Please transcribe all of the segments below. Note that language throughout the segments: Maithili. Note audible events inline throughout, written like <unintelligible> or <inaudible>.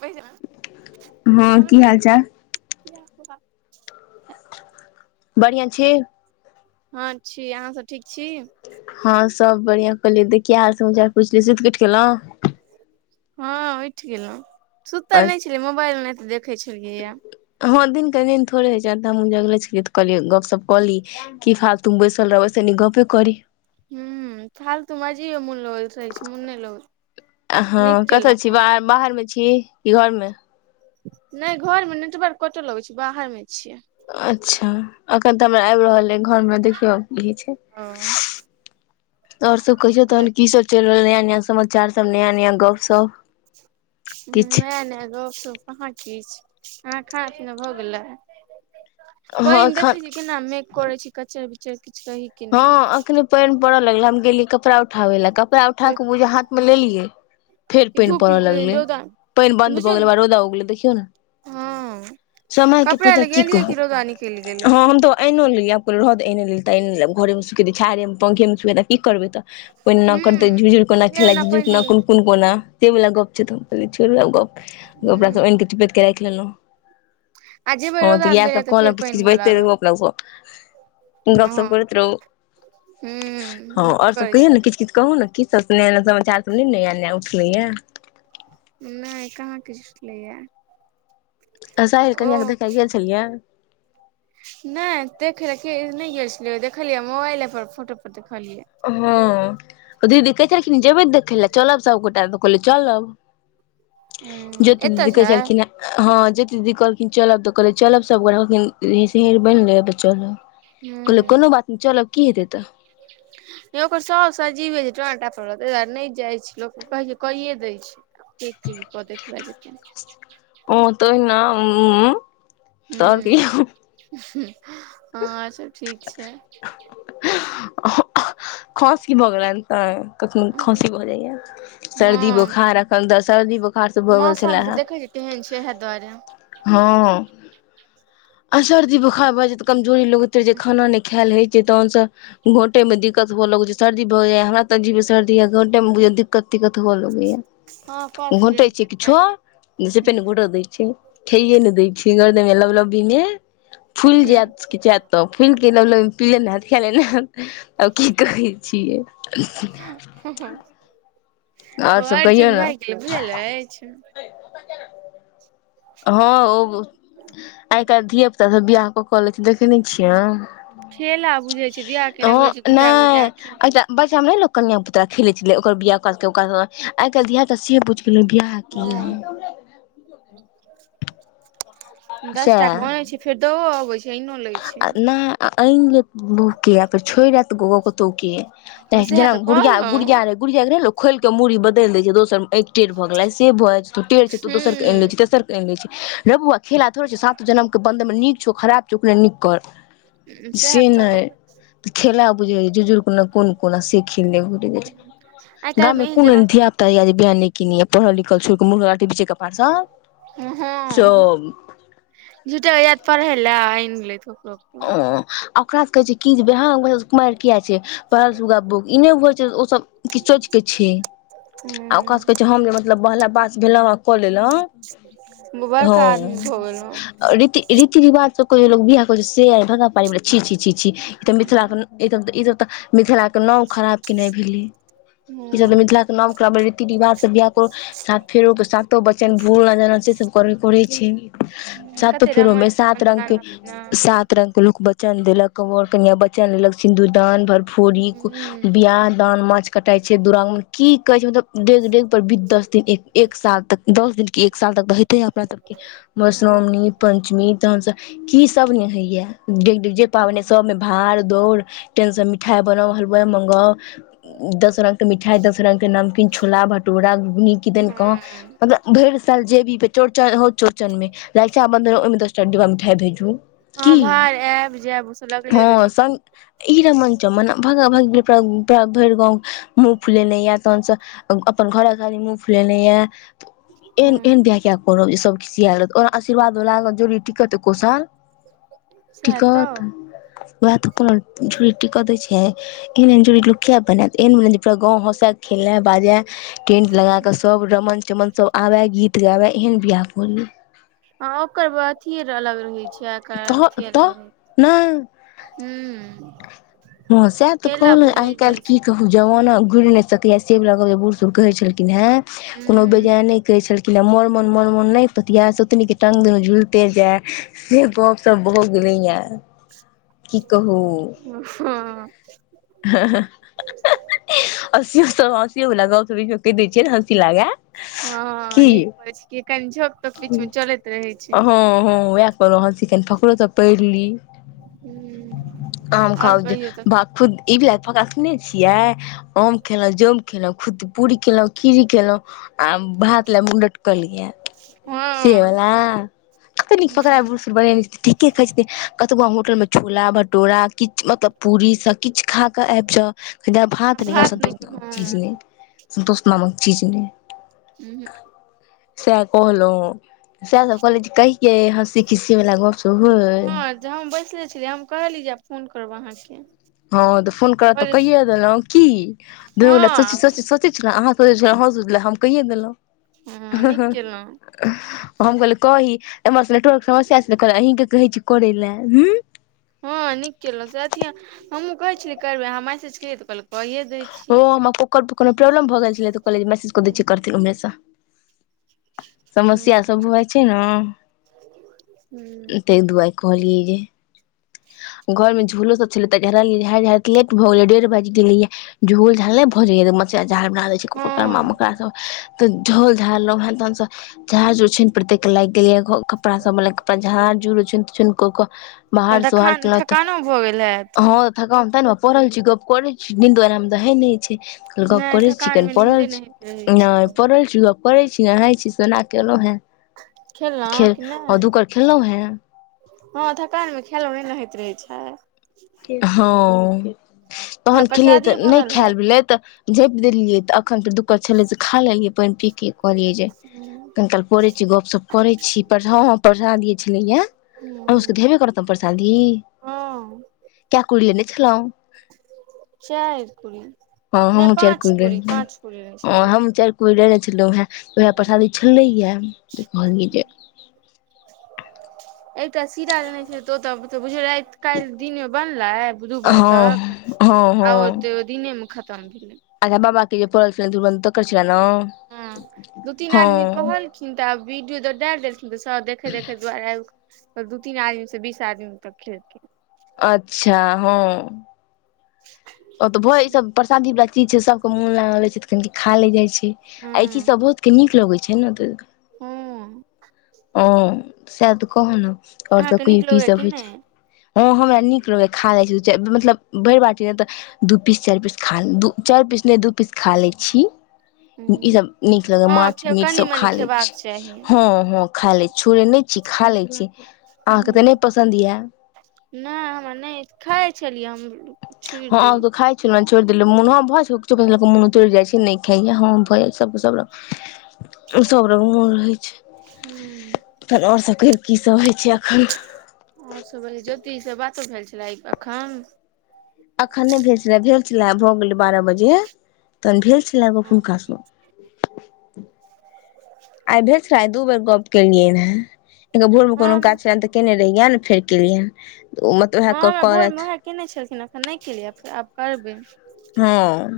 पेसा हँ की हाल चाल <unintelligible> बढ़िआ छी। हँ, छी, अहाँ सब ठीक छी। हँ सब बढ़िया कहलियै देखिया हाल समाचार पुछियै, सुति के उठि गेलहुं। हँ, उठि गेलहुँ, सुतल नहि गेलहुँ छलियै, मोबाइल नेट देखै छलियैए। हँ, दिनके निन थोड़े होइ छै आ जगले छलियै तऽ कहलियै गपशप कऽ ली। की फालतू बैसल रहबै, ऐसे गपै करी। हुं फालतू मा जीओ मुल लगै छै। मोन नहि लगैत नीक हँ, कतऽ छी? केलहुँ बाहरमे छी कि घरमे? नहि, घरमे नेटवर्क कटऽ लगै छै, बाहरमे छियै। अच्छा, अखन तऽ हमरा आबि रहल अछि घर मे, देखियौ ई छै ओ आओर सब कहियौ तखन कि सब चलि रहलै नया-नया समाचार सब नया-नया गप सब। नया नया गप-सप कहाँ किछु, अहाँ खाना-पीना भऽ गेलै? हँ पानि देखै एखन छी केना मेघ करे छै कचर बिचर किछु कहै हँ, अखने पानि पड़ऽ लगलै, हम गेलियै कपड़ा उठाबे ला, कपड़ा उठा कऽ बुझाइये हाथमे लेलियै फेर पानि धूप पड़य लगलै, रौदा पानि बन्द भऽ बुझियौ गेलै ने हमरा रौदा भ गेलै देखियौ ने। हँ समयके कपड़ा पहिले लए की गेलियै कहू कि रौदा निकलि गेलै ह, हम तऽ ऐनो लेलियै आब कहलियै रह दे तऽ ऐने लेलियै तऽ ऐने लब घरमे सुखेतै छाहैरे मे पंखेमे सुखे तै कि करबै तऽ। कोई न करतै हूं झूझुरकोना फेर खेलाई ओना पानि झझुरकोना कोन कोन कोना से वला गप छै तऽ कह छोड़ू ने गप हेबे कपड़ा हूं आनि के चोपेट के राखि लेलहुँ। आ जेबै हँ, तऽ रौदामे इएह दै लए सब कहल फेर किछ पानि किछु हुअ बजते लागत रहै गप हँ सब। हूं हँ नीक आओर सब करै कहियौ छी ने किछ किछ। कहू ने की सब नया नया समाचार सब नै ने नया नया उठलै या। नैऽ कहाँ किछ <unintelligible> टलैयैऽ। त साहिल कनियां के देखए गेल छलि यैऽ? नय देखेलय के-नय गेल छलियैयैऽ, देखलियै मोबाइले पर फोटो पर देखलियैऽ। हँ। दीदी कहै छलखिन जेबैय देखैऽ लए चलब सभगोटा तऽ कहलियैऽ चलब। हूं ज्योति एतऽ दीदि छै कहैछलखिन्हे हँ जोति दीदी कहलखिन चलब तऽ कहल चलब सभ गो- कहलखिन, निशिन बैन लेब त चलब। कहलै कोनो बात नय, चलब की हेतै तऽ <unintelligible> गै ओकर साउस अजीवे छै, टोना टापर वला, तय दुआरे नय जाइ छै लोक कहै छै, कैयेऽ दै छै। <unintelligible> ओ तो ओहिना उं-उं -उं, त और हूं की? हँ, सब ठीक छै। खस की भ गैलैन? अ कखनो खांसी भऽ जाइयैऽ, सर्दी बोखार, अखन त सर्दी बो- मौसम के देखै छै, केहन छै इहै दुआरे। हँ। आ सर्दी बोखार भ जेतय, कमजोरी लगैत रै छै, खाना नय खैल हय तहन स, घोंटय मे दिक्कत हुअ लगै छै। सर्दी भ जाइयैऽ हमरा त अजीबे स- दी, घोंटय मे बुझैयै दिक्कत तिक्कत हुअ हँ लगैयैऽ। कफ जैम घोंटय छियै गेल हैत किछ्छो, सेंपेने घोंट दै छै। खइये ने दै छै, <unintelligible> लगैयै लबलब्बीमे फूइल ज़ैत, कि जैत तब फूल के लबलब, पीले नै हैत खैले नय हैत आब की करै छियै। ओ आओर सब कहियौ अर्जुन ने भैग गेलय, बुझल अइछ? हँ ओ- आइ काइल धिये -पुता सब बियाह कऽ कऽ लै छै, देखै नय छियै? खेला बुझै छै बियाह केने तहों बुझै छै गुड्डा गुड़िया नय, के एकटा बच्चा मे नै लोक कनिया पुतरा खेलय छलै ओकर बियाह ओकसा ओका-, आइ काइल धिया-पुता से बुइझ <unintelligible> बिआह किया दसटा घोंइछ फेर दओ अबैय छै। लै छै आ नय ऐन लेत बौह के आ फेर छोइड़ ऐत गो कतौउ के हँ सएह जेना तऽ गुड़िया, कहलौं गुड़िया-रहै, गुड़िया के नै लोक खोइल केऽ मुरी बदैल दै छै, दोसर अय टेढ़ भऽ गेलय, से भऽ जाय छै, तू टेढ छय तय दोसर के आइन लै हुँ छै, तेसर के आइन लै छै, रौ बौआ खेला थोड़े छै, सात जनमके बन्धनमे नीक छौ, खराब छौ, अपने नीक कर। सएह से तऽ नय, खेला बुझै छय झुझुर कोना कोन कोना से खेला <unintelligible> जाय छय, आइ गाम काल्हि मे में एहन कोन जमा एन धिया-पु- कैयै जे गैऽ नय किनिहें, पढ़ल -लिखल छोइर क मुर्ख लाटी बिचे कपारसँ हं-हँ, झूठ्ठे के जैत पढ़ैय लय ऐन लेत ककरो ओं, ओकरा सब के होय छय की जे बियाह <unintelligible> कुमैइर कियैऽ छै? पढल सुगा बुक्क, ई नै बुझय छै ओ सब किछ सोइच के छै, आ ओकरा हुँ सबके होय छय, हम ने मतलब पहला पास भेलहुँ आ कऽ लेलौं, बड़का आदमी भऽ गेलौं हँ- रीति- रीति -रिवाज स कोय बियाह कलैछै से भगा परैवला छी- छी -छी ई तऽ मिथिलाके न्- ईसभ तऽ- ईसभ तऽ -मिथिलाके नांव खराब केनाय भेलैय। ई सब त हुँ मिथिला के नाम खाब <unintelligible> रीती- रिवाज सब बियाह कर, <unintelligible> से सब <unintelligible> करय छय, कते सातोंफेरो रमन में सात चमन रंग खाना पीना के-सात सात रंग के लोग बचन देलक, वर कनिया बचन लेलक, सिन्दूदान भर फोरी, हुँ बियाह, दान, माछ कटाई छै दरांग मे की कहे छै, मतलब डे- डेग पर बी दस दिन एक साल तक। दस दिन एक साल तक होइते अय अपना सबके, के हँ मधुश्रावी पंचमी तहन से की सब नै होइया डेग- डेग जे पाबनिइ सभमे भाड़ दौड़ टेन से मिठाई बनाउ हलुवा मंगाउ, दस रंग के मिठाई दस रंग के नाम छोला भटूरा, घुघनी, किदन कहाँ हँ मतलब भरि साल जे भी, चौरचन हौ चौरचन में, रक्षाबन्धन ओइमे दस टा डिब्बा मिठाई भेजू। हँ की भार आयब- जायब ओसभ लगले हँ रहै छै। संग ई रमन चमन भागा-भागी ओकरा भैर गाँव मुँह फुलेने या तहन से अपन घरवालीक आदमी मुंह फुलैने याऽ। एहन- हँ एहन बियाह कियै कऽ रहले जे सभ खिसयैल, ओहन आशीर्वाद लागत जोड़ी टिकत एको साल। टिकत तऽ वएह तऽ कहलौं जोड़ी टिकऽ दै छै। एहन- एहन जोड़ी लोक किया बनैत, एहन बन जे पूरा गाँव हँसा खेले बाजे। टेंट लगा कऽ सब रमन -चमन सब आबै। गीत गाबै एहन बियाह कऽली। हँ ओकर व अथि अलग रहै छै, आ एकर तऽ अथि तऽ अलग रहय नहि हूं। हँ सैह तऽ कहलौं आइ काइल जाइ कि छै कहू जवाना घुर नइ सकैया से वला जे बूढ़- सूढ़ कहे छलखिन हें कोनो हूँ बेजाए नै कहे छलखिन हें, मोर मोन- मोन मोन नइ पतियै सोतनीक के टांग दूनू झुलिते जाय। से गप सप भऽ गेले यै की कहू। हूं। हा- हा। हँसी बला गप्प कहि दैऽ छीयै जे हँसी लागे। हँ नीक करै छी, कनि झोंक- छौंक बीच में चलैत रहै छै हँ- हँ उएह कऽ रहल छी, कनि फकड़ो तऽ पैढ़ ली। हूं आम और खाउ कहिओ तखैन। खुद ई बला फकड़ा सुनने छियै? अम खेलहुँ, जोम खेलहुँ, पूरी खेलहुँ, खिरी खेलहुँ आ भात ले मुँह ल लटकल यै से हँ बला। कतेक नीक फकरा हूँ बुढ़ सूढ़ बनेने छथिन, ठीके कहैत छथिन कतबो आहां होटल में छोला भटूरा किछ मतलब पूरी सब किछु खा कऽ आइब जाउ जाबे आहां भात नै खैब, नहि सन्तोष नामक चीज हँ नै, संतोष नामक चीज नै। उहूं। सैह कहलहुँ सैह, तऽ कहलियै जे कहिए हँसी खिसी बला कतो होई। जाह हम बैसले छलियै, हम कहलिये जे आब फोन करब अहाँके। हँ तऽ फोन करब तऽ कहलियै कइए देलहुं की, दुनू गोटा सोची- हँ सोच -सोच- सोच अहाँ सोचय छलहुंँ, हम सोचै छलहुँ, हम कइयै देलहुँ। हँ नीक केलहुँ। हम कहलियै कही एम्हर से नेटवर्कके समस्या छलय, कहलियै अहींके कहय छी करय लै। हँ नीक केलहुँ से अथिये, हमहूँ कहैत छलिये करबै, अहाँ मैसेज केलियै तऽ कहल कऽ ए दै छी। कतऽ कोनो प्रॉब्लम भऽ गेल छलै, तऽ कहलियै मैसेज कऽ दय करथिन उम्हरे सँ। समस्या सब भऽ जाय छै ने, तै दुआर कहलियै जे घर मे झूलो सब छलै तऽ लेट भऽ गेलै, डेढ़ बाइज गेलियै, झोल झाल नै भऽ जाइए। हँ तऽ झोल झारलहुं हें तहन से झाड़ जे छै नै <unintelligible> लाएग गेल यै, घर में कपड़ा सबमें कपड़ा झार झुर किचन-तिचन क कै बाहर तहन से तऽ खान थकानो भऽ गेल हैत। अ थकान तैँ नै वैह पड़ल छी, गप करय छी, निन्दो आराम तऽ हय नै छै, गप नहि करय छी थकान कनि मे पड़ल नीन्दे छी, नहि होइत रहै नै छै पड़ल छी गप करय छी, नहाय छी सोना के ऐलौं हें खेलहुँ खेल कि आ दु कौर खेलौं हें। हां थकान मे खाएलो नय नै होएत रहय छै। हां आ तहन खेलियै प्रसादिये तऽ नै बनल खैल हैत भेलय तऽ झैप देलियै तऽ अखन फेर दु कर छलै से खा लेलियै पैन पी के कहलियै जे हूँ कनिकाल करय छीयै गप-सप करय छीयै पठ हां पठा धी छलय यै अहु सबके त हेबे करत नै प्रसादी हां। कै कुड़ी लेनय छेलौं। चाएर कुडी़। हां हम्हुं चाएर कुड़ी लेलिए, हां छलियै हम चाएर कुड़ी लेलय छलौं हें उहै परसादी छलय यै त कहलिए जे एकटा सीरा लेनय छलय त ओ तै आब तऽ बुझयौ राएत काएल दिन में बनलै दू बजे हँ तक हँ आ ओ हँ त दिने मे खत्म भेलय। अच्छा बाबा के जे परल छलय दुगो तकर छलय नै ओ हां। खिन्ह त आब वीडियो तै दै देलखिन्ह सब देखय देखय के दुआरें ऐब तब दू-तीन आदमी से बीस आदमी तब खेल कै। अच्छा हां। ओ तऽ भ ई सब परसादी वाला चीज छै सबके मुन लागल रहय छै त कनि खा लै जाए छै। ई ऐ चीज से बहुत के नीक लगय छै नै त हां। औं सैह तै कहलो और सब अहाँके नीक कहियो की लगैया सब कि होय छै। हां हमरा नीक लगय यै खा लय छी दुई चाएर मतलब उम्म भैर बाटी नै तै दू पीस, चाएर पीस, खान दू चार पीस नै दू पीस खा लय छी। हुं ई नहि सब नीक लगै हय हँ माछ, खे मीट कनि सब मनि खा लय खेबाक छी चाही हां-हां। खा लै, छोड़े नै छीयै, खा लै छी। अहाँके हुं तऽ नहि पसन्द ये नै हमरा नै खाय छलियै हम रु हां उ तऽ खाय छलौ ऐ छोएड़ देलौ मुन‌ हां भ जाए छै लोक के कीछो <unintelligible> मोन उतैर जाए छै नै खाइए हां भऽ जाए छै सबके सब रंग। सब रंग मोन रहै छै हूँ तहन और सब कहियो की सब हय छै एखन। और सब, ज्योति से बातो भेल छलाए ए अखन? अखन नै भेल छलाए, भेल छलाए भऽ गेलै बारह बजे तहन भेल छलाए गप हँ हुनका से। आय भेल छलाए आय दू बेर गप केलियैन हें, एक बेर भोर मे कोनो हँ काज छलैय केने रहियैन फेर केलियैन ओ मतलब उएह हां हमरा भोर मे करत उहै कैने छलखिन्ह एखन नै केलिए यै फेर आब करबै। हां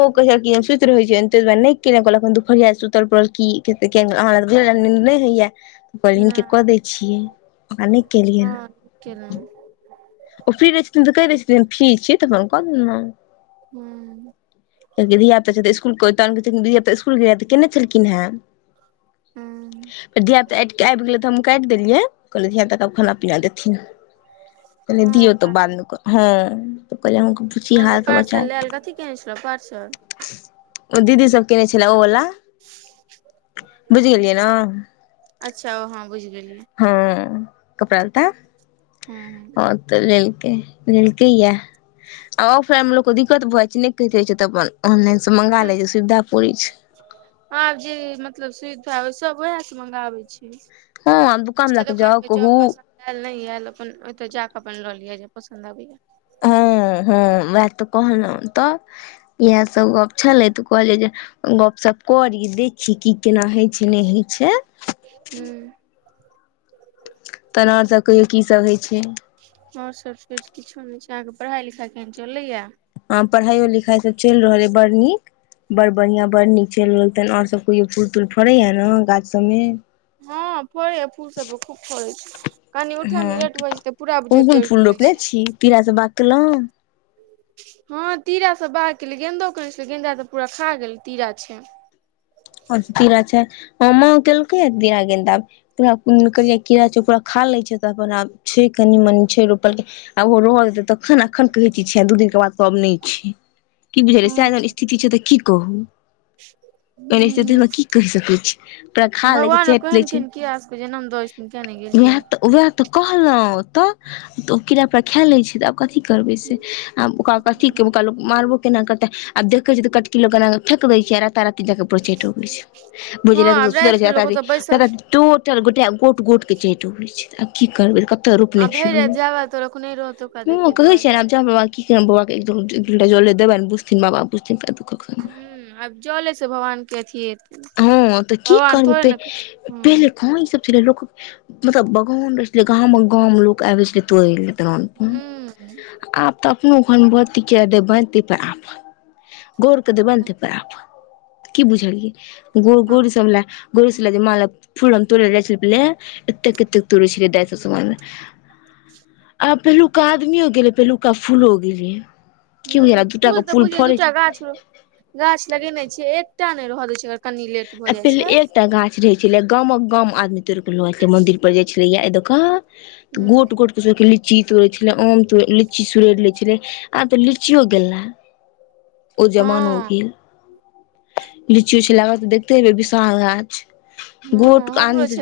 ओ कहियो-कहियो सुईत रहय छैन। तै दुआरे नै केलौं कहलौ एखन दुफरिया छै सुतल पड़ल की <unintelligible> नै हय यै। अपन हिनके नहि कऽ दैन छियै ओकरा नै केलियैन। केना? ओ फ्री रहय छथिन तऽ कह दै छथिन जे फ्री छीयै तऽ अपन कऽ देलौं। हूं उ <unintelligible> हूँ फेर धियापुता आबि गेलै त हमहु काटि देलये, कहलिय धियापुता के आब खाना पिना देथिन। पेहने हँ दियऔ तऽ बाद में करब हँऽ। त कहहिले अहु के पुछि अहाँके हाल पार्सल समाचार। लायल कथी केने छलहुँ पार्सल ओ दीदी सब केने छले ओ वला, बुझि गेलिय न। अच्छा ओ हॅं बुझि गेलिय हँ कपड़ा लता हूँ हँ तऽ लेलके लेके ये आ फैमलो कोइ दिक्कत भऽ जाइ छै, नहि कहैत रहै छै, तऽ अपन ऑनलाइनसँ मँंगा लै छै, सुविधा पड़ै छै। हँ जे मतलब सुविधा, सभ वैह स मंगाबै छै हँ आब दुकान लऽ दसटा कऽ दोकान में जाउ कहू पसन्द ऐल नय ऐल, अपन ओतय जाक अपन ललिय, जे पसन्द आबैया। हँ- हँ वैह तऽ कहलौं तऽ ऐएह सब गप छलयै, तऽ कहलयै जे गपशप करी दे खी कि केना होइ छै, नहि होइ छै। हूं तहन और सब कहियौ की सभ होय छै। और सब सोच किछो नहि छै, अहाँके पढ़ाई लिखाई केहन चलय ये। आ पढ़ाइयो लिखाइसभ चलि रहलै, अय बर नीक बड़ बढ़ियां बड़ नीक चलि रहल तहन और सब कहियो फूल तूल फरय नै गाछ सब में। हँ फरये फूल सब खूब फरय छै, कनि उठय मे लेट भ जाय छै ते पूरा बुझियौ तोड़ ले छै। ऐ छी पीरा से बात कें लों हँ तीरा सब बाग केलये,, गेंन्दो केने छलै, गेंन्दा तऽ पूरा खा गेल तीरा छै हं तीरा छै, हं मां केलकै तीरा गेंदा, पूरा कुन करी कीड़ा छो पुरा खा ले छै, तऽ अपन आब छै, कनि मनी छै, रोपल के आ ओहो रह देे तय तखन न। अखन क्रिटी छैन, दू दिनक के बाद कहब नहि छै, की बुझल य सैह जहन स्थिति छै तऽ की कहू। <inaudible> ओहन हुंऽ स्थितिमे की कहि सकै छी पूरा खा लै छै भगवानो चाटि लै केहेन छै केहन कीरा सबके जनम द हम कियाने उएह गेलयै। तऽ उएह तऽ कहलहुं त, ओ कीड़ा पुरा खा ले छै। तऽ आब कथी करबै से, आब ओकरा कथि के ओकरा लोक मारबो केना करतै। आब देखय छीय त कटकि लक ऐना क फेक दै छीय, आ राता राती जा क परचैट अबै छै। भौजी हँ राति क आब सुतल रहै छै के राता लोक राति ओतऽ राता बैसल राति टोटल गोटे गोट- गोट क चैट अबय छै, आ की करबै कत त आ रूकलय भरि राति जाबे त लोक नहि रहत ओकरा हं देखे कहै दुआरे छै आब जाउ कि बाबा के एक दु लोटा जल देबनि, बुझथिन बाबा बुझतिन हुं आब जले से भगवान के अथि हेत हँ तऽ की करतै पहिले छथिन कहां ई सब सीधे लोक मतलब बगान रहै छलै, गाम गाम लोक आबे छलै तोड़े ले। दलान पर, ह आब तऽ अपनो घर में बती किये देबेन तय पर आफद। गोरक देबैन तै पर आफद, कि बुझलियै गुर हँ गुर सब ले। गुरुस ले जे मां ले फुल हम तोड़ै ले जाइ छलिय पहिले, इतेक- इतेक तोड़य छलिय दाय सब समान ले। आब पहिलुका आदमियों गेलै पहिलुका फूलो गेलै की ह बुझल दूटा फूल के तऽ बुझियो फड़ै दूटा छै गाछ रो गाछ लगेने छियै एकटा नहि रह दय छै कनि लेट भऽ जाए पहिले छै एकटा गाछ रहै छलै गाम गाम आदमी तोड़ क लऽ जाए मंदिर पर जा छलै यै अय दक तऽ ह गोट गोट एक दूसरा के लीची तोड़ै छलै आम तोड़ लीची सुरड़ि लै छलै आब तऽ लीचियो गेला ओ जमानो हँ गेल लीची उची लागल तऽ देखते हेबै विशाल गाछ हँ गोट आन हमरो छलै